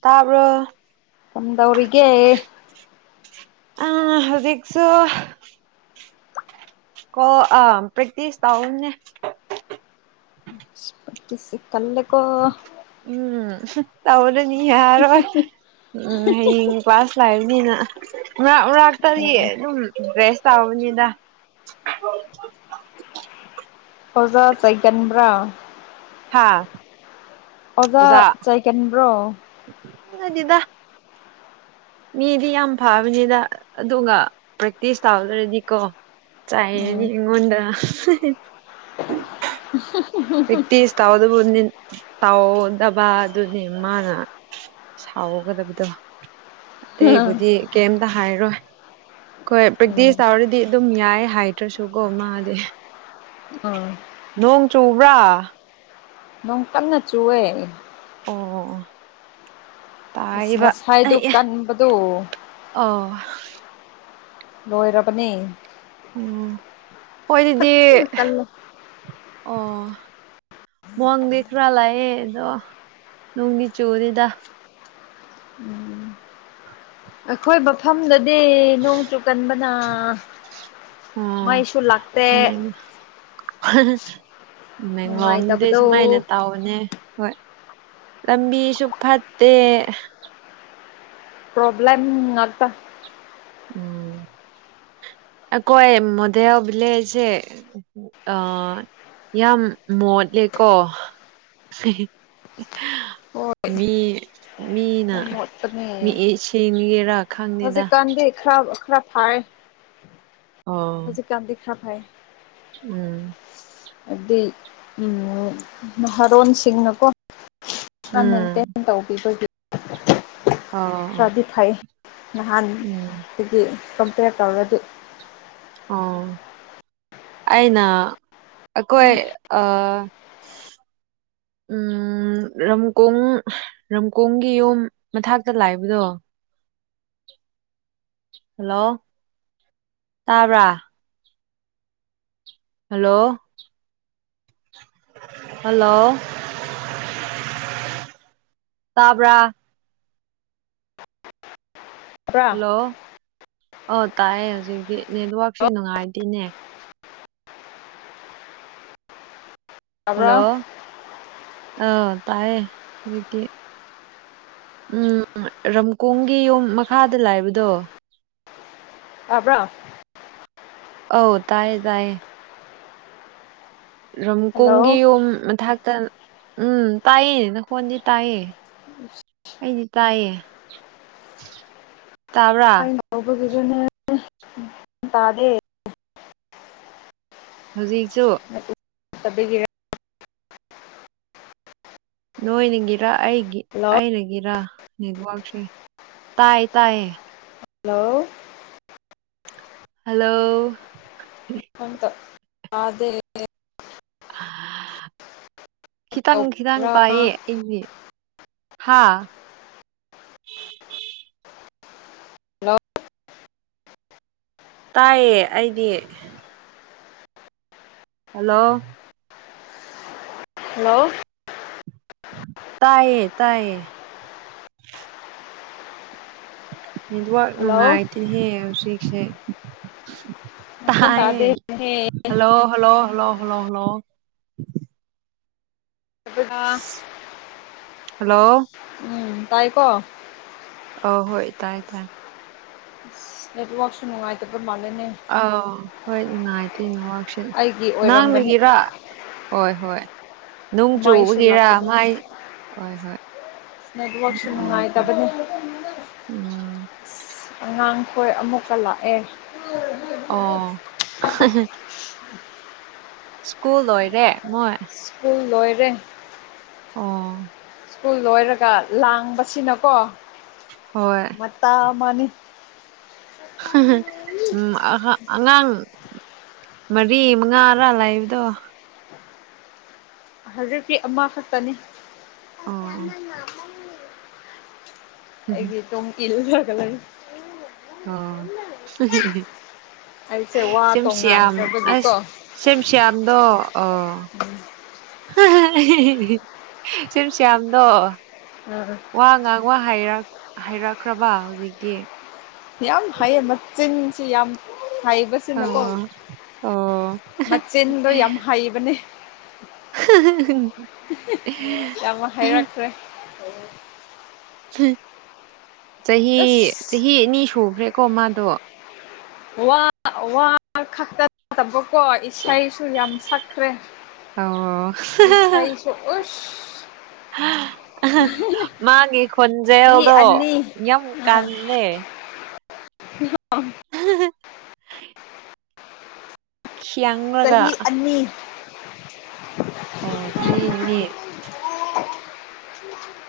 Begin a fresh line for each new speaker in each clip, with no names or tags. ꯇꯥꯕ꯭ꯔꯣ
ꯀꯝꯗꯧꯔꯤꯒꯦ
ꯑꯥ ꯍꯧꯖꯤꯛꯁꯨ ꯀꯣ ꯑ ꯄ꯭ꯔꯦꯛꯇꯤꯁ ꯇꯧꯅꯦ
ꯏꯁ ꯄ꯭ꯔꯦꯛꯇꯤꯁꯤ ꯀꯜꯂꯦꯀꯣ
ꯎꯝ ꯇꯧꯔꯅꯤ ꯌꯥꯔꯣꯏ ꯎꯝ ꯍꯌꯦꯡ ꯀ꯭ꯂꯥꯁ ꯂꯥꯛꯏꯝꯅꯤꯅ ꯃꯔꯛ ꯃꯔꯛꯇꯗꯤ
ꯑꯦ
ꯑꯗꯨꯝ ꯗ꯭ꯔꯦꯁ ꯇꯥꯎꯅꯤꯗ
ꯑꯣꯖꯥ ꯆꯩꯒꯟꯕ꯭ꯔꯥ
ꯍꯥꯥ
ꯑꯣꯖꯥ ꯆꯩꯒꯟꯕ꯭ꯔꯣ
[unintelligible] ꯃꯤꯗꯤ ꯌꯥꯝ ꯐꯕꯅꯤꯗ ꯑꯗꯨꯒ ꯄ꯭ꯔꯦꯛꯇꯤꯁ ꯇꯧꯗ꯭ꯔꯗꯤꯀꯣ
ꯎꯝ
ꯆꯩꯔꯗꯤ ꯑꯩꯉꯣꯟꯗ
[unintelligible]
ꯄ꯭ꯔꯦꯛꯇꯤꯁ ꯇꯧꯗꯕꯨꯅꯤ ꯇꯧꯗꯕꯥꯗꯨꯅꯤ ꯃꯥꯅ ꯁꯥꯎꯒꯗꯕꯗꯣ ꯑꯇꯩꯕꯨꯗꯤ ꯀꯩꯝꯗ ꯍꯥꯏꯔꯣꯏ ꯈꯣꯏ
ꯎꯝ
ꯄ꯭ꯔꯦꯛꯇꯤꯁ ꯇꯧꯔꯗꯤ ꯑꯗꯨꯝ ꯌꯥꯏ ꯍꯥꯏꯗ꯭ꯔꯁꯨꯀꯣ ꯃꯥꯗꯤ
ꯑ
ꯅꯣꯡ ꯆꯨꯕ꯭ꯔꯥ
ꯅꯣꯡ ꯀꯟꯅ ꯆꯨꯋꯦ
ꯑꯣ
ꯑꯁ
ꯇꯥꯏꯕ
ꯉꯁꯥꯏꯗꯣ
ꯑꯩ
ꯀꯟꯕꯗꯣ
ꯑꯣ
ꯔꯣꯏꯔꯕꯅꯦ
ꯎꯝ ꯍꯣꯏꯑꯗꯨꯗꯤ
ꯐꯖꯅ ꯀꯜꯂꯦ
ꯑꯣ ꯃꯣꯡꯗꯤ ꯈꯔꯥ ꯂꯥꯑꯦ ꯑꯗꯣ ꯅꯣꯡꯗꯤ ꯆꯨꯅꯤꯗ
ꯈꯣꯏ ꯃꯐꯝꯗꯗꯤ ꯅꯣꯡ ꯆꯨꯀꯟꯕꯅ
ꯑꯣ
ꯃꯩꯁꯨ ꯂꯥꯛꯇꯦ
ꯃꯦꯡ ꯃꯦꯡꯂꯣꯡꯗꯤ
ꯅꯨꯡꯉꯥꯏꯇꯕꯗꯣ
ꯁꯨꯃꯥꯏꯅ ꯇꯧ ꯑꯅꯦ ꯍꯣꯏ ꯂꯝꯕꯤꯁꯨ ꯐꯠꯇꯦ
ꯄ꯭ꯔꯣꯕ꯭ꯂꯦꯝ ꯉꯥꯛꯇ
ꯎꯝ ꯑꯀꯣꯏ ꯃꯣꯗꯦꯜ ꯕꯤꯂꯦꯖꯁꯦ ꯎ ꯑꯥ ꯌꯥꯝ ꯃꯣꯠꯂꯦꯀꯣ
ꯍꯣꯏ
ꯃꯤ ꯃꯤꯅ
ꯌꯥꯝ ꯃꯣꯠꯄꯅꯦ
ꯃꯤꯏꯁꯤ ꯃꯤꯔ
ꯍꯧꯖꯤꯛꯀꯥꯟꯗꯤ ꯈꯔ ꯈꯔ ꯐꯌꯦ
ꯑꯣ
ꯀꯥꯟꯗꯤ ꯈꯔ ꯐꯩ
ꯎꯝ
ꯑꯗꯨꯏ ꯎꯝ ꯅꯍꯥꯔꯣꯟꯁꯤꯡꯅꯀꯣꯇꯦ
ꯎꯝ
[unintelligible] ꯇꯧꯕꯤꯕꯒꯤ
ꯑꯣ
ꯈꯔꯗꯤ ꯐꯩ
ꯎꯝ
ꯅꯍꯥꯟꯗꯒꯤ ꯀꯝꯄꯦꯌꯔ ꯇꯧꯔꯗꯤ
ꯑꯥ ꯑꯩꯅ ꯑꯩꯈꯣꯏ ꯑ
[inaudible]
ꯎꯝ ꯔꯝꯀꯣꯡ ꯔꯝꯀꯣꯡꯒꯤ ꯌꯨꯝ ꯃꯊꯛꯇ ꯂꯩꯕꯗꯣ
[inaudible]
ꯍꯜꯂꯣ ꯇꯥꯕ꯭ꯔ ꯍꯜꯂꯣ ꯍꯜꯂꯣ ꯇꯥꯕ꯭ꯔꯥ
ꯇꯥꯕ꯭ꯔꯥ
ꯍꯜꯂꯣ ꯑꯣ ꯇꯥꯏꯑꯦ ꯍꯧꯖꯤꯛꯇꯤ ꯅꯦꯠꯋꯥꯔꯛꯁꯦ ꯅꯨꯡꯉꯥꯏꯇꯦꯅꯦ
ꯇꯥꯕ꯭ꯔꯥ
ꯍꯜꯂꯣ ꯑ ꯇꯥꯏꯌꯦ ꯍꯨꯖꯤꯛꯇꯤ ꯎꯝ ꯔꯝꯀꯣꯡꯒꯤ ꯌꯨꯝ ꯃꯈꯥꯗ ꯂꯩꯕꯗꯣ
ꯇꯥꯕ꯭ꯔꯣ
ꯑꯧ ꯇꯥꯏꯌꯦ ꯇꯥꯏꯌꯦ
ꯍꯜꯂꯣ
ꯔꯝꯀꯣꯡꯒꯤ ꯌꯨꯝ ꯃꯊꯛꯇ ꯎꯝ ꯇꯥꯏꯌꯦ ꯅꯈꯣꯟꯗꯤ ꯇꯥꯏꯌꯦ ꯑꯩꯗꯤ ꯇꯥꯏꯌꯦ
[unintelligible]
ꯇꯥꯕꯔꯥ
[unintelligible] ꯇꯥꯗꯦ
ꯍꯧꯖꯤꯛꯁꯨ
ꯑꯗꯨꯒꯤꯔ
ꯅꯣꯏꯅꯤꯒꯤꯔ ꯑꯩꯒꯤ
ꯍꯜꯂꯣ
ꯀꯔꯤꯒꯤꯔ ꯅꯦꯠꯋꯥꯔꯛꯁꯦ ꯇꯥꯏꯌꯦ ꯇꯥꯏꯌꯦ
ꯍꯜꯂꯣ
ꯍꯜꯂꯣ
ꯑꯝꯇ ꯇꯥꯗꯦ
ꯈꯤꯇꯪ ꯈꯤꯇꯪ
ꯇꯧꯕ꯭ꯔꯥ
ꯄꯥꯏꯌꯦ
ꯍꯜꯂꯣ
ꯑꯩꯗꯤ ꯍꯥꯥ ꯇꯥꯏꯌꯦ ꯑꯩꯗꯤ ꯍꯜꯂꯣ
ꯍꯜꯂꯣ
ꯇꯥꯏꯌꯦ ꯇꯥꯏꯌꯦ ꯅꯦꯠꯋꯥꯔꯛ
ꯍꯜꯂꯣ
ꯅꯨꯡꯉꯥꯏꯇꯦꯍꯦ ꯍꯧꯖꯤꯛꯁꯦ
ꯅꯈꯣꯟ
ꯇꯥꯏꯌꯦ
ꯇꯥꯗꯦꯅꯦ
hello hello hello hello hello
ꯑꯗꯨꯅ
ꯍꯜꯂꯣ
ꯎꯝ ꯇꯥꯏ ꯀꯣ
ꯑ ꯍꯣꯏ ꯇꯥꯏ ꯇꯥꯏ
ꯅꯦꯠꯋꯥꯔꯛꯁꯨ ꯅꯨꯡꯉꯥꯏꯇꯕ ꯃꯥꯜꯂꯦꯅꯦ
ꯑꯥꯎ ꯍꯣꯏ ꯅꯨꯡꯉꯥꯏꯇꯦ ꯅꯦꯠꯋꯥꯔꯛꯁꯦ
ꯑꯩꯒꯤ ꯑꯣꯏꯔꯝꯒꯅꯤ
ꯅꯥꯡꯅꯒꯤꯔ ꯍꯣꯏ ꯍꯣꯏ ꯅꯣꯡ
ꯃꯃꯥꯏꯁꯨ
ꯆꯨꯕꯒꯤꯔ ꯃꯥꯏ ꯍꯣꯏ ꯍꯣꯏ
ꯅꯦꯠꯋꯥꯔꯛꯁꯨ ꯅꯨꯡꯉꯥꯏ
ꯑꯣꯏꯈ꯭ꯔꯦ
ꯇꯕꯅꯤ
ꯎꯝ
[unintelligible] ꯑꯉꯥꯡꯈꯣꯏ ꯑꯃꯨꯛꯀ ꯂꯥꯛꯑꯦ
ꯑꯣ [unintelligible] ꯁ꯭ꯀꯨꯜ ꯂ‌ꯣꯏꯔꯦ ꯃꯣꯏ
ꯁ꯭ꯀꯨꯜ ꯂꯣꯏꯔꯦ
ꯑꯣ
ꯁ꯭ꯀꯨꯜ ꯂꯣꯏꯔꯒ ꯂꯥꯡꯕꯁꯤꯅꯀꯣ
ꯍꯣꯏ
ꯃꯇꯥ ꯃꯥꯅꯤ
ꯎꯝ ꯑꯍꯥ ꯑꯉꯥꯡ ꯃꯔꯤ ꯃꯉꯥꯔꯥ ꯂꯩꯥꯕꯗꯣ
ꯍꯧꯖꯤꯛꯇꯤ ꯑꯃ ꯈꯠꯇꯅꯦ
ꯑꯣ
ꯑꯩꯒꯤ ꯇꯨꯡ ꯏꯜꯂꯒ ꯂꯩ
ꯑꯣ
ꯑꯩꯁꯦ ꯋꯥ
ꯁꯤꯝꯁꯤ ꯌꯥꯝ ꯑꯁ
ꯇꯣꯡꯉꯥꯟꯈ꯭ꯔꯕꯒꯤꯀꯣ
ꯁꯦꯝ ꯁ꯭ꯋꯥꯝꯗꯣ ꯑꯣ ꯁꯨꯝ ꯁ꯭ꯌꯥꯝꯗꯣ
[inaudible]
ꯋꯥ ꯉꯥꯡ ꯋꯥ ꯍꯥꯏꯔꯛ ꯍꯥꯏꯔꯛꯈ꯭ꯔꯥꯕ ꯍꯧꯖꯤꯛꯇꯤ
ꯌꯥꯝ ꯍꯩꯌꯦ ꯃꯆꯤꯟꯁꯤ ꯌꯥꯝ ꯍꯩꯕ ꯁꯤꯅꯀꯣ
ꯑꯣ ꯑꯣ
ꯃꯆꯤꯟꯗꯣ ꯌꯥꯝ ꯍꯩꯕꯅꯦ
ꯆꯍꯤ
ꯌꯥꯝ ꯍꯩꯔꯛꯈ꯭ꯔꯦ
ꯆꯍꯤ
ꯑꯁ
ꯆꯍꯤ ꯑꯅꯤ ꯁꯨꯈ꯭ꯔꯦꯀꯣ ꯃꯥꯗꯣ
ꯋꯥ ꯋꯥ ꯈꯛꯇ ꯅꯠꯇꯕꯀꯣ ꯏꯁꯩꯁꯨ ꯌꯥꯝ ꯁꯛꯈ꯭ꯔꯦ
ꯑꯧ
ꯎꯁ ꯏꯁꯩꯁꯨ
ꯃꯥꯒꯤ
ꯆꯍꯤ
ꯈꯣꯟꯖꯦꯜꯗꯣ
ꯑꯅꯤ
ꯌꯥꯝ
ꯎꯝ
ꯀꯜꯂꯦ
[inaudible]
ꯈ‌ꯦꯡꯉꯒ
ꯆꯍꯤ ꯑꯅꯤ
ꯑꯣ ꯑꯗꯨꯗꯤꯅꯤ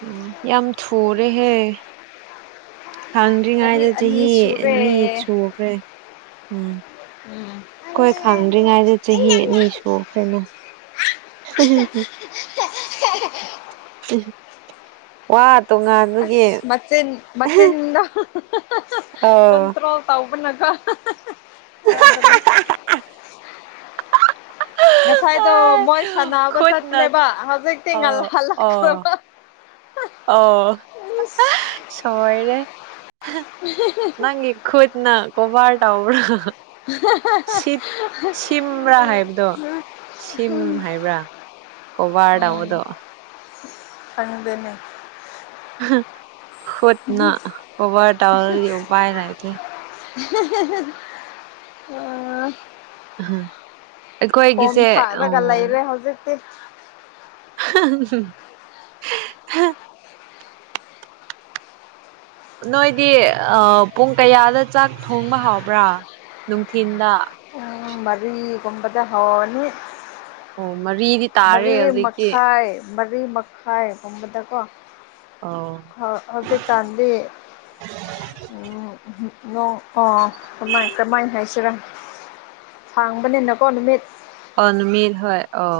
ꯑꯣ ꯌꯥꯝ ꯊꯨꯔ‌ꯦ ꯍꯦ ꯈꯥꯡꯗ꯭ꯔꯤꯉꯩꯗ ꯆꯍꯤ
ꯑꯅꯤ
ꯑꯅꯤ
ꯁꯨꯔꯦ
ꯁꯨꯈ꯭ꯔꯦ ꯎꯝ
ꯎꯝ
ꯑꯩꯈꯣꯏ ꯈꯥꯡꯗ꯭ꯔꯤꯉꯩꯗ ꯆꯍꯤ ꯑꯅꯤ ꯁꯨꯈ꯭ꯔ‌ꯦꯅ [unintelligible]
[unintelligible]
ꯋꯥ ꯇꯣꯉꯥꯟ
ꯑꯁ ꯃꯆꯤꯟ ꯃꯆꯤꯟꯅ
ꯑꯥ
ꯀꯟꯇ꯭ꯔꯣꯜ ꯇꯧꯕꯅꯀ‌ꯣ ꯌꯥꯗꯔ‌ꯦ ꯉꯁꯥꯏꯗꯣ ꯃꯣꯏ ꯁꯥꯟꯅꯕ
ꯈꯨꯠꯅ
ꯆꯠꯄꯅꯦꯕ ꯍꯧꯖꯤꯛꯇꯤ ꯉꯜ
ꯑꯣ ꯑꯣ
ꯍꯜꯂꯛꯈ꯭ꯔꯕ
ꯑꯣ
ꯏꯁ
ꯁ‌ꯣꯏꯔ‌ꯦ ꯅꯪꯒꯤ ꯈꯨꯠꯅ ꯀꯣꯕ꯭ꯔ ꯇꯧꯕ꯭ꯔꯥ ꯁꯤꯞ ꯁꯤꯝꯕ꯭ꯔꯥ ꯍꯥꯏꯕꯗꯣ ꯁꯤꯝ ꯍꯥꯏꯕ꯭ꯔꯥ ꯀꯣꯕ꯭ꯔ ꯇꯧꯕꯗꯣ
ꯈꯪꯗ‌ꯦꯅꯦ
ꯈꯨꯠꯅ ꯀꯣꯕ꯭ꯔ ꯇꯧꯔꯗꯤ ꯑꯃꯨꯛ ꯄꯥꯏ ꯂꯥꯛꯇ‌ꯣꯏꯅ‌ꯦ
ꯑꯥ ꯐꯣꯝ
ꯑꯩꯈꯣꯏꯒꯤꯁꯦ ꯑ
ꯊꯥꯛꯂꯒ ꯂꯩꯔꯦ [inaudible]
[unintelligible] ꯅꯣꯏꯗꯤ ꯑꯥ ꯄꯨꯡ ꯀꯌꯥꯗ ꯆꯥꯛ ꯊꯣꯡꯕ ꯍꯥꯎꯕ꯭ꯔꯥ ꯅꯨꯡꯊꯤꯟꯗ
ꯄꯨꯡ ꯃꯔꯤꯒꯨꯝꯕꯗ ꯍꯧꯔꯅꯤ
ꯑꯣ ꯃꯔꯤꯗꯤ ꯇꯥꯔꯦ
ꯃꯔꯤ
ꯍꯧꯖꯤꯛꯇꯤ
ꯃꯈꯥꯏ ꯃꯔꯤ ꯃꯈꯥꯏꯒꯨꯝꯕꯗꯀꯣ
ꯑꯧ
ꯍꯧ ꯍꯧꯖꯤꯛ ꯀꯥꯟꯗꯤ [unintelligible] ꯅꯣꯡ ꯑꯥ ꯀꯃꯥꯏ ꯀꯃꯥꯏꯟ ꯍꯥꯏꯁꯤꯔ ꯁꯥꯡꯕꯅꯤꯅꯀꯣ ꯅꯨꯃꯤꯠ
ꯑꯣ ꯅꯨꯃꯤꯠ ꯍꯣꯏ ꯑꯣ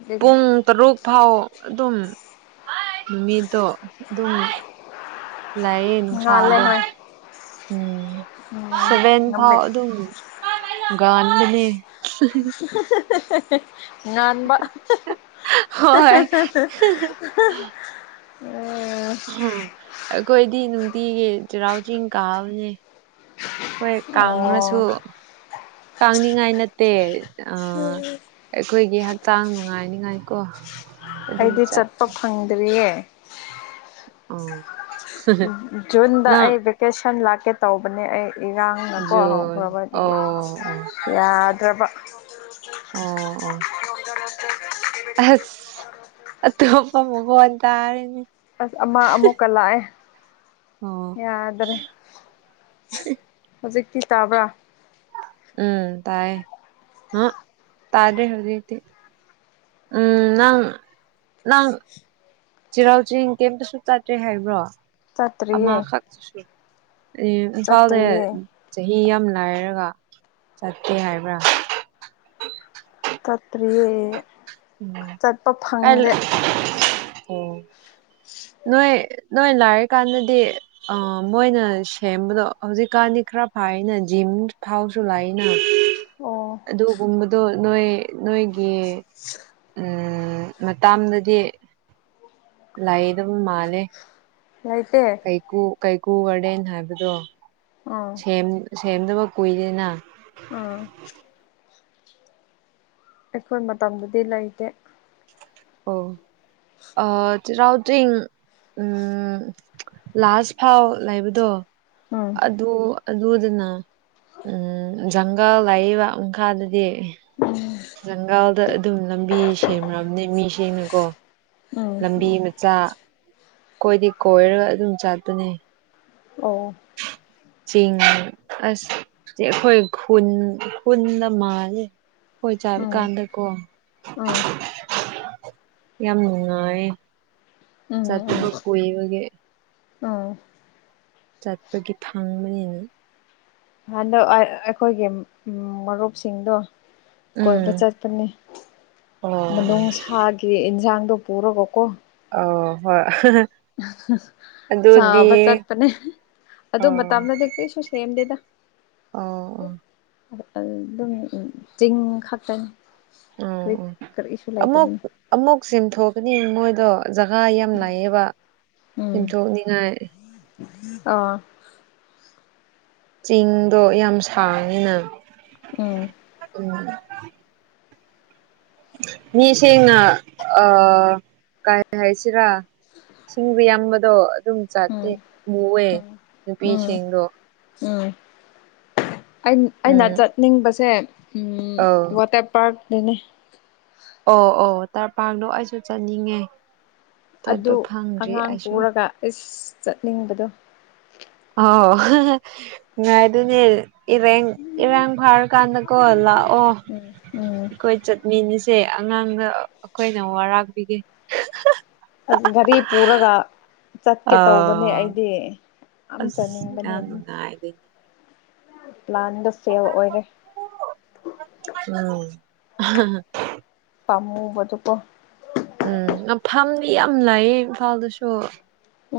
ꯑꯗꯨꯒꯤꯅꯤ
ꯄꯨꯡ ꯇꯔꯨꯛ ꯐꯥꯎ ꯑꯗꯨꯝ [unintelligible] ꯅꯨꯃꯤꯠꯇꯣ ꯑꯗꯨꯝ ꯂꯩꯌꯦ
ꯉꯥꯜꯂꯦ
ꯅꯨꯡꯁꯥꯗꯣ
ꯍꯣꯏ
ꯎꯝ
ꯎꯝ
ꯁꯚꯦꯟ ꯐꯥꯎ
ꯅꯨꯃꯤꯠ
ꯑꯗꯨꯝ [unintelligible] ꯒꯥꯟꯕꯅꯦ
[unintelligible] ꯉꯥꯟꯕ [unintelligible]
ꯍꯣꯏ
[unintelligible]
ꯑꯍꯝ ꯑꯈꯣꯏꯗꯤ ꯅꯨꯡꯇꯤꯒꯤ ꯆꯩꯔꯥꯎ ꯆꯤꯡ ꯀꯥꯕꯅꯦ ꯍꯣꯏ
ꯑꯣ
ꯀꯥꯡꯔꯁꯨ ꯇꯥꯡꯅꯤꯡꯉꯥꯏ ꯅꯠꯇꯦ ꯑ ꯑꯩꯈꯣꯏꯒꯤ ꯍꯛꯆꯥꯡ ꯅꯨꯡꯉꯥꯏꯅꯤꯉꯥꯏ ꯀꯣ
ꯑꯩꯗꯤ ꯆꯠꯄ ꯐꯪꯗ꯭ꯔꯤꯌꯦ
ꯑꯣ
ꯎꯝ ꯖꯨꯟꯗ ꯑꯩ ꯚꯦꯀꯦꯁꯟ ꯂꯥꯛꯀꯦ ꯇꯧꯕꯅꯦ ꯑꯩ ꯏꯔꯥꯡ ꯅꯀꯣ
ꯖꯨꯟ
ꯍꯧꯈ꯭ꯔꯕ ꯑꯗꯨꯒꯤ
ꯑꯣ ꯑꯣ
ꯌꯥꯗ꯭ꯔꯕ
ꯑꯣ ꯑꯣ
[unintelligible]
ꯑꯁ [unintelligible] ꯑꯇꯣꯞꯄ ꯃꯈꯣꯟ ꯇꯥꯔꯦꯅꯦ
ꯑꯁ ꯑꯃ ꯑꯃꯨꯛꯀ ꯂꯥꯛꯑꯦ
ꯑꯣ
ꯌꯥꯗ꯭ꯔꯦ [unintelligible] ꯍꯧꯖꯤꯛꯇꯤ ꯇꯥꯕ꯭ꯔꯥ
ꯎꯝ ꯇꯥꯏꯌꯦ [unintelligible] ꯇꯥꯗ꯭ꯔꯦ ꯍꯧꯖꯤꯛꯇꯤ ꯎꯝ ꯅꯪ ꯅꯪ ꯆꯤꯔꯥꯎ ꯆꯤꯡ ꯀꯩꯝꯇꯁꯨ ꯆꯥꯠꯇ꯭ꯔꯦ ꯍꯥꯏꯕ꯭ꯔꯣ
ꯆꯠꯇ꯭ꯔꯤꯌꯦ
ꯑꯃꯥꯈꯛꯁꯨ [unintelligible] ꯏꯝꯐꯥꯜꯗ
ꯆꯠꯇ꯭ꯔꯤꯌꯦ
ꯆꯍꯤ ꯌꯥꯝ ꯂꯥꯏꯔꯒ ꯆꯠꯇꯦ ꯍꯥꯏꯕ꯭ꯔꯥ
ꯆꯠꯇ꯭ꯔꯤꯌꯦ
ꯎꯝ
ꯆꯠꯄ
ꯀꯥꯏ
ꯐꯪꯗꯦ [unintelligible]
ꯅꯣꯏ ꯅꯣꯏ ꯂꯥꯏꯔꯤ ꯀꯥꯟꯗꯗꯤ ꯑ ꯃꯣꯏꯅ ꯁꯦꯝꯕꯗꯣ ꯍꯧꯖꯤꯛꯀꯥꯟꯗꯤ ꯈ꯭ꯔ ꯐꯥꯏꯅ ꯖꯤꯝ ꯐꯥꯎꯁꯨ ꯂꯩ ꯅ
ꯑꯣ
[unintelligible] ꯑꯗꯨꯒꯨꯝꯕꯗꯣ ꯅꯣꯏ ꯅꯣꯏꯒꯤ
[unintelligible]
ꯎꯝ ꯃꯇꯥꯝꯗꯗꯤ ꯂꯩꯏꯗꯕ ꯃꯥꯜꯂꯦ
ꯂꯩꯇꯦ
ꯀꯩꯀꯨ ꯀꯩꯀꯨ ꯒꯥꯔꯗꯦꯟ ꯍꯥꯏꯕꯗꯣ
ꯎꯝ
ꯁꯦꯝ ꯁꯦꯝꯗꯕ ꯀꯨꯏꯔꯦꯅ
ꯑꯥ ꯑꯩꯈꯣꯏ ꯃꯇꯝꯗꯗꯤ ꯂꯩꯇꯦ
ꯑꯣ ꯑꯥ ꯆꯔꯥꯎ ꯆꯤꯡ ꯎꯝ ꯂꯥꯁ ꯐꯥꯎ ꯂꯩꯕꯗꯣ
ꯎꯝ
ꯑꯗꯨ ꯑꯗꯨꯗꯅ ꯎꯝ ꯖꯪꯒꯜ ꯂꯩꯑꯦꯕ ꯃꯈꯥꯗꯗꯤ
ꯎꯝ
ꯖꯪꯒꯜꯗ ꯑꯗꯨꯝ ꯂꯝꯕꯤ ꯁꯦꯝꯔꯝꯅꯦ ꯃꯤꯁꯤꯡꯅꯀꯣ
ꯎꯝ
ꯂꯝꯕꯤ ꯃꯆꯥ ꯀꯣꯏꯗꯤ ꯀꯣꯏꯔꯒ ꯑꯗꯨꯝ ꯆꯥꯠꯄꯅꯦ
ꯑꯣ
ꯆꯦꯡꯅꯦ ꯑꯁ ꯆꯦ ꯑꯩꯈꯣꯏ ꯈꯨꯟ ꯈꯨꯟꯗ ꯃꯥꯜꯂꯦ ꯍꯣꯏ ꯆꯥꯕ
ꯎꯝ
ꯀꯥꯟꯗꯀꯣ
ꯎꯝ
ꯌꯥꯝꯅ ꯅꯨꯡꯉꯥꯏꯌꯦ
ꯎꯝ
ꯆꯠꯄꯗꯣ ꯀꯨꯏꯕꯒꯤ
ꯑꯣ
ꯆꯠꯄꯒꯤ ꯊꯥꯡꯕꯅꯤꯅꯦ
ꯍꯟꯗꯛ ꯑꯥ ꯑꯩꯈꯣꯏꯒꯤ ꯃꯔꯨꯞꯁꯤꯡꯗꯣ ꯀꯣꯏꯕ
ꯎꯝ
ꯆꯠꯄꯅꯦ
ꯑꯣ
ꯃꯅꯨꯡ ꯁꯥꯥꯒꯤ ꯏꯟꯖꯥꯡꯗꯣ ꯄꯨꯔꯒꯀꯣ
ꯑꯣ ꯍꯣꯏ ꯑꯗꯨꯗꯤ
ꯆꯥꯕ ꯆꯠꯄꯅꯦ ꯑꯗꯨ
ꯑꯣ
ꯃꯇꯝꯗꯗꯤ ꯀꯔꯤꯁꯨ ꯁꯦꯝꯗꯦꯗ
ꯑꯣ ꯑꯣ
ꯑꯗꯨꯝ ꯆꯤꯡ ꯈꯛꯇꯅꯤ
ꯑꯣ ꯑꯣ
ꯀꯔꯤꯛ ꯀꯔꯤꯁꯨ
ꯑꯃꯨꯛ
ꯂꯩꯇꯕꯅꯤ
ꯑꯃꯨꯛ ꯆꯤꯡꯊꯣꯛꯀꯅꯤ ꯃꯣꯏꯗꯣ ꯖꯒꯥ ꯌꯥꯝ ꯂꯩꯌꯦꯕ
ꯎꯝ
ꯆꯤꯡꯊꯣꯛꯅꯤꯡꯉꯥꯏ
ꯑꯥ
ꯆꯤꯡꯗꯣ ꯌꯥꯝ ꯁꯥꯡꯉꯤꯅ
ꯎꯝ
ꯎꯝ ꯃꯤ ꯁꯦꯡꯅ ꯑ ꯀꯥꯔꯤ ꯍꯥꯏꯁꯤꯔꯥ ꯁꯤꯡꯗꯨ ꯌꯥꯝꯕꯗꯣ ꯑꯗꯨꯝ ꯆꯥꯠꯇꯦ
ꯎꯝ
ꯎꯋꯦ
ꯎꯝ ꯎꯝ
ꯅꯨꯄꯤꯁꯤꯡꯗꯣ
ꯎꯝ ꯑꯩꯟ ꯑꯩꯅ
ꯎꯝ
ꯆꯠꯅꯤꯡꯕꯁꯦ ꯎꯝ
ꯑꯧ
ꯋꯥꯇꯔ ꯄꯥꯔꯛ ꯇꯨꯅꯦ
ꯑꯣ ꯑꯣ ꯇꯔꯄꯗꯣ ꯑꯩꯁꯨ ꯆꯠꯅꯤꯡꯉꯦ ꯆꯠꯄ
ꯑꯗꯨ
ꯐꯪꯗ꯭ꯔꯤ
ꯑꯉꯥꯡ
ꯑꯩꯁꯨ
ꯄꯨꯔꯒ ꯏꯁ ꯆꯠꯅꯤꯡꯕꯗꯣ
ꯑꯥꯎ ꯉꯥꯏ ꯑꯗꯨꯅꯦ ꯏꯔꯦꯡ ꯏꯔꯥꯡ ꯐꯥꯔꯀꯥꯟꯗꯀꯣ ꯂꯥꯛꯑꯣ
ꯎꯝ ꯎꯝ
ꯑꯩꯈꯣꯏ ꯆꯠꯃꯤꯅꯁꯦ ꯑꯉꯥꯡꯔ ꯑꯩꯈꯣꯏꯅ ꯋꯥꯔꯥꯛꯄꯤꯒꯦ
ꯑꯁ ꯒꯔꯤ ꯄꯨꯔꯒ ꯆꯠꯀꯦ ꯇꯧꯕꯅꯦ
ꯑꯥ
ꯑꯩꯗꯤ ꯌꯥꯝ ꯆꯅꯤꯡꯕꯅꯦ ꯑꯗꯨꯝ
ꯑꯗꯤ
ꯄ꯭ꯂꯥꯟꯗꯣ ꯐꯦꯜ ꯑꯣꯏꯔꯦ
ꯎꯝ
ꯄꯥꯝꯃꯨꯕꯗꯨꯀꯣ
ꯎꯝ ꯃꯐꯝꯗꯤ ꯌꯥꯝ ꯂꯩꯌꯦ ꯏꯝꯐꯥꯜꯗꯁꯨ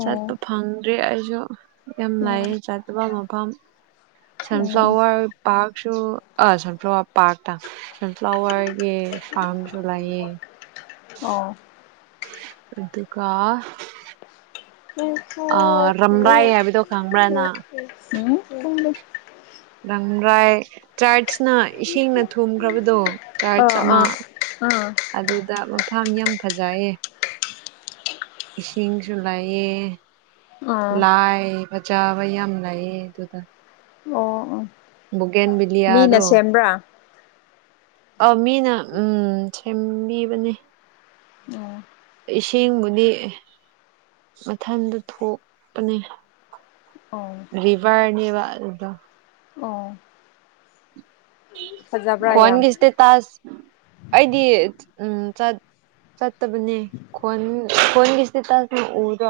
ꯎꯝ
ꯐꯪꯗ꯭ꯔꯦ ꯑꯩꯁꯨ ꯌꯥꯝ
ꯎꯝ
ꯂꯥꯏꯌꯦ ꯆꯠꯇꯕ ꯃꯐꯝ
ꯎꯝ
ꯁꯟꯐ꯭ꯂꯥꯋꯔ ꯄꯥꯔꯛꯁꯨ ꯑꯥ ꯁꯟꯐ꯭ꯂꯥꯋꯔ ꯄꯥꯔꯛꯇ ꯁꯟꯐ꯭ꯂꯥꯋꯔꯒꯤ ꯐꯥꯔꯝꯁꯨ ꯂꯩꯌꯦ
ꯑꯣ
ꯑꯗꯨꯒꯥ
ꯎꯝ ꯍꯨꯝ
ꯑꯥ ꯔꯝꯂꯥꯏ ꯍꯥꯏꯕꯗꯣ ꯈꯪꯕ꯭ꯔꯥ ꯅꯪ
ꯎꯝꯎꯝ
ꯂꯝꯪꯔꯥꯏ ꯆꯔꯆꯅ ꯏꯁꯤꯡꯅ ꯊꯨꯝꯈ꯭ꯔꯕꯗꯣ
ꯑ
ꯆꯔꯆ
ꯑꯥ ꯑꯥ
ꯑꯃ
ꯑꯥ
ꯑꯗꯨꯗ ꯃꯐꯝ ꯌꯥꯝ ꯐꯖꯩꯌꯦ ꯏꯁꯤꯡꯁꯨ ꯂꯥꯏꯑꯦ
ꯑꯥ
ꯂꯥꯏ ꯆꯥꯕ ꯌꯥꯝ ꯂꯥꯏꯑ ꯑꯗꯨꯗ
ꯑꯣ ꯑꯣ
ꯕꯨꯒꯦꯟ ꯕꯤꯂꯂꯤꯌꯥ ꯑꯗꯣ
ꯃꯤꯅ ꯁꯦꯝꯕ꯭ꯔꯥ
ꯑ ꯃꯤꯅ ꯎꯝ ꯁꯦꯝꯕꯤꯕꯅꯦ
ꯑꯣ
ꯏꯁꯤꯡꯕꯨꯗꯤ ꯃꯊꯟꯇ ꯊꯣꯛꯄꯅꯤ
ꯑꯣ
ꯔꯤꯕꯥꯅꯤꯕ ꯑꯗꯨꯗ
ꯑꯣ ꯐꯖꯕ꯭ꯔꯥ ꯌꯥꯝ
ꯈꯣꯟꯒꯤ ꯑꯦꯁꯇ꯭ꯇꯥꯁ ꯑꯩꯗꯤ ꯎꯝ ꯆꯠ ꯆꯠꯇꯕꯅꯦ ꯈꯣꯟ ꯈꯣꯟꯒꯤ ꯏꯁꯇꯦꯇꯁ ꯅꯒ ꯎꯗꯣ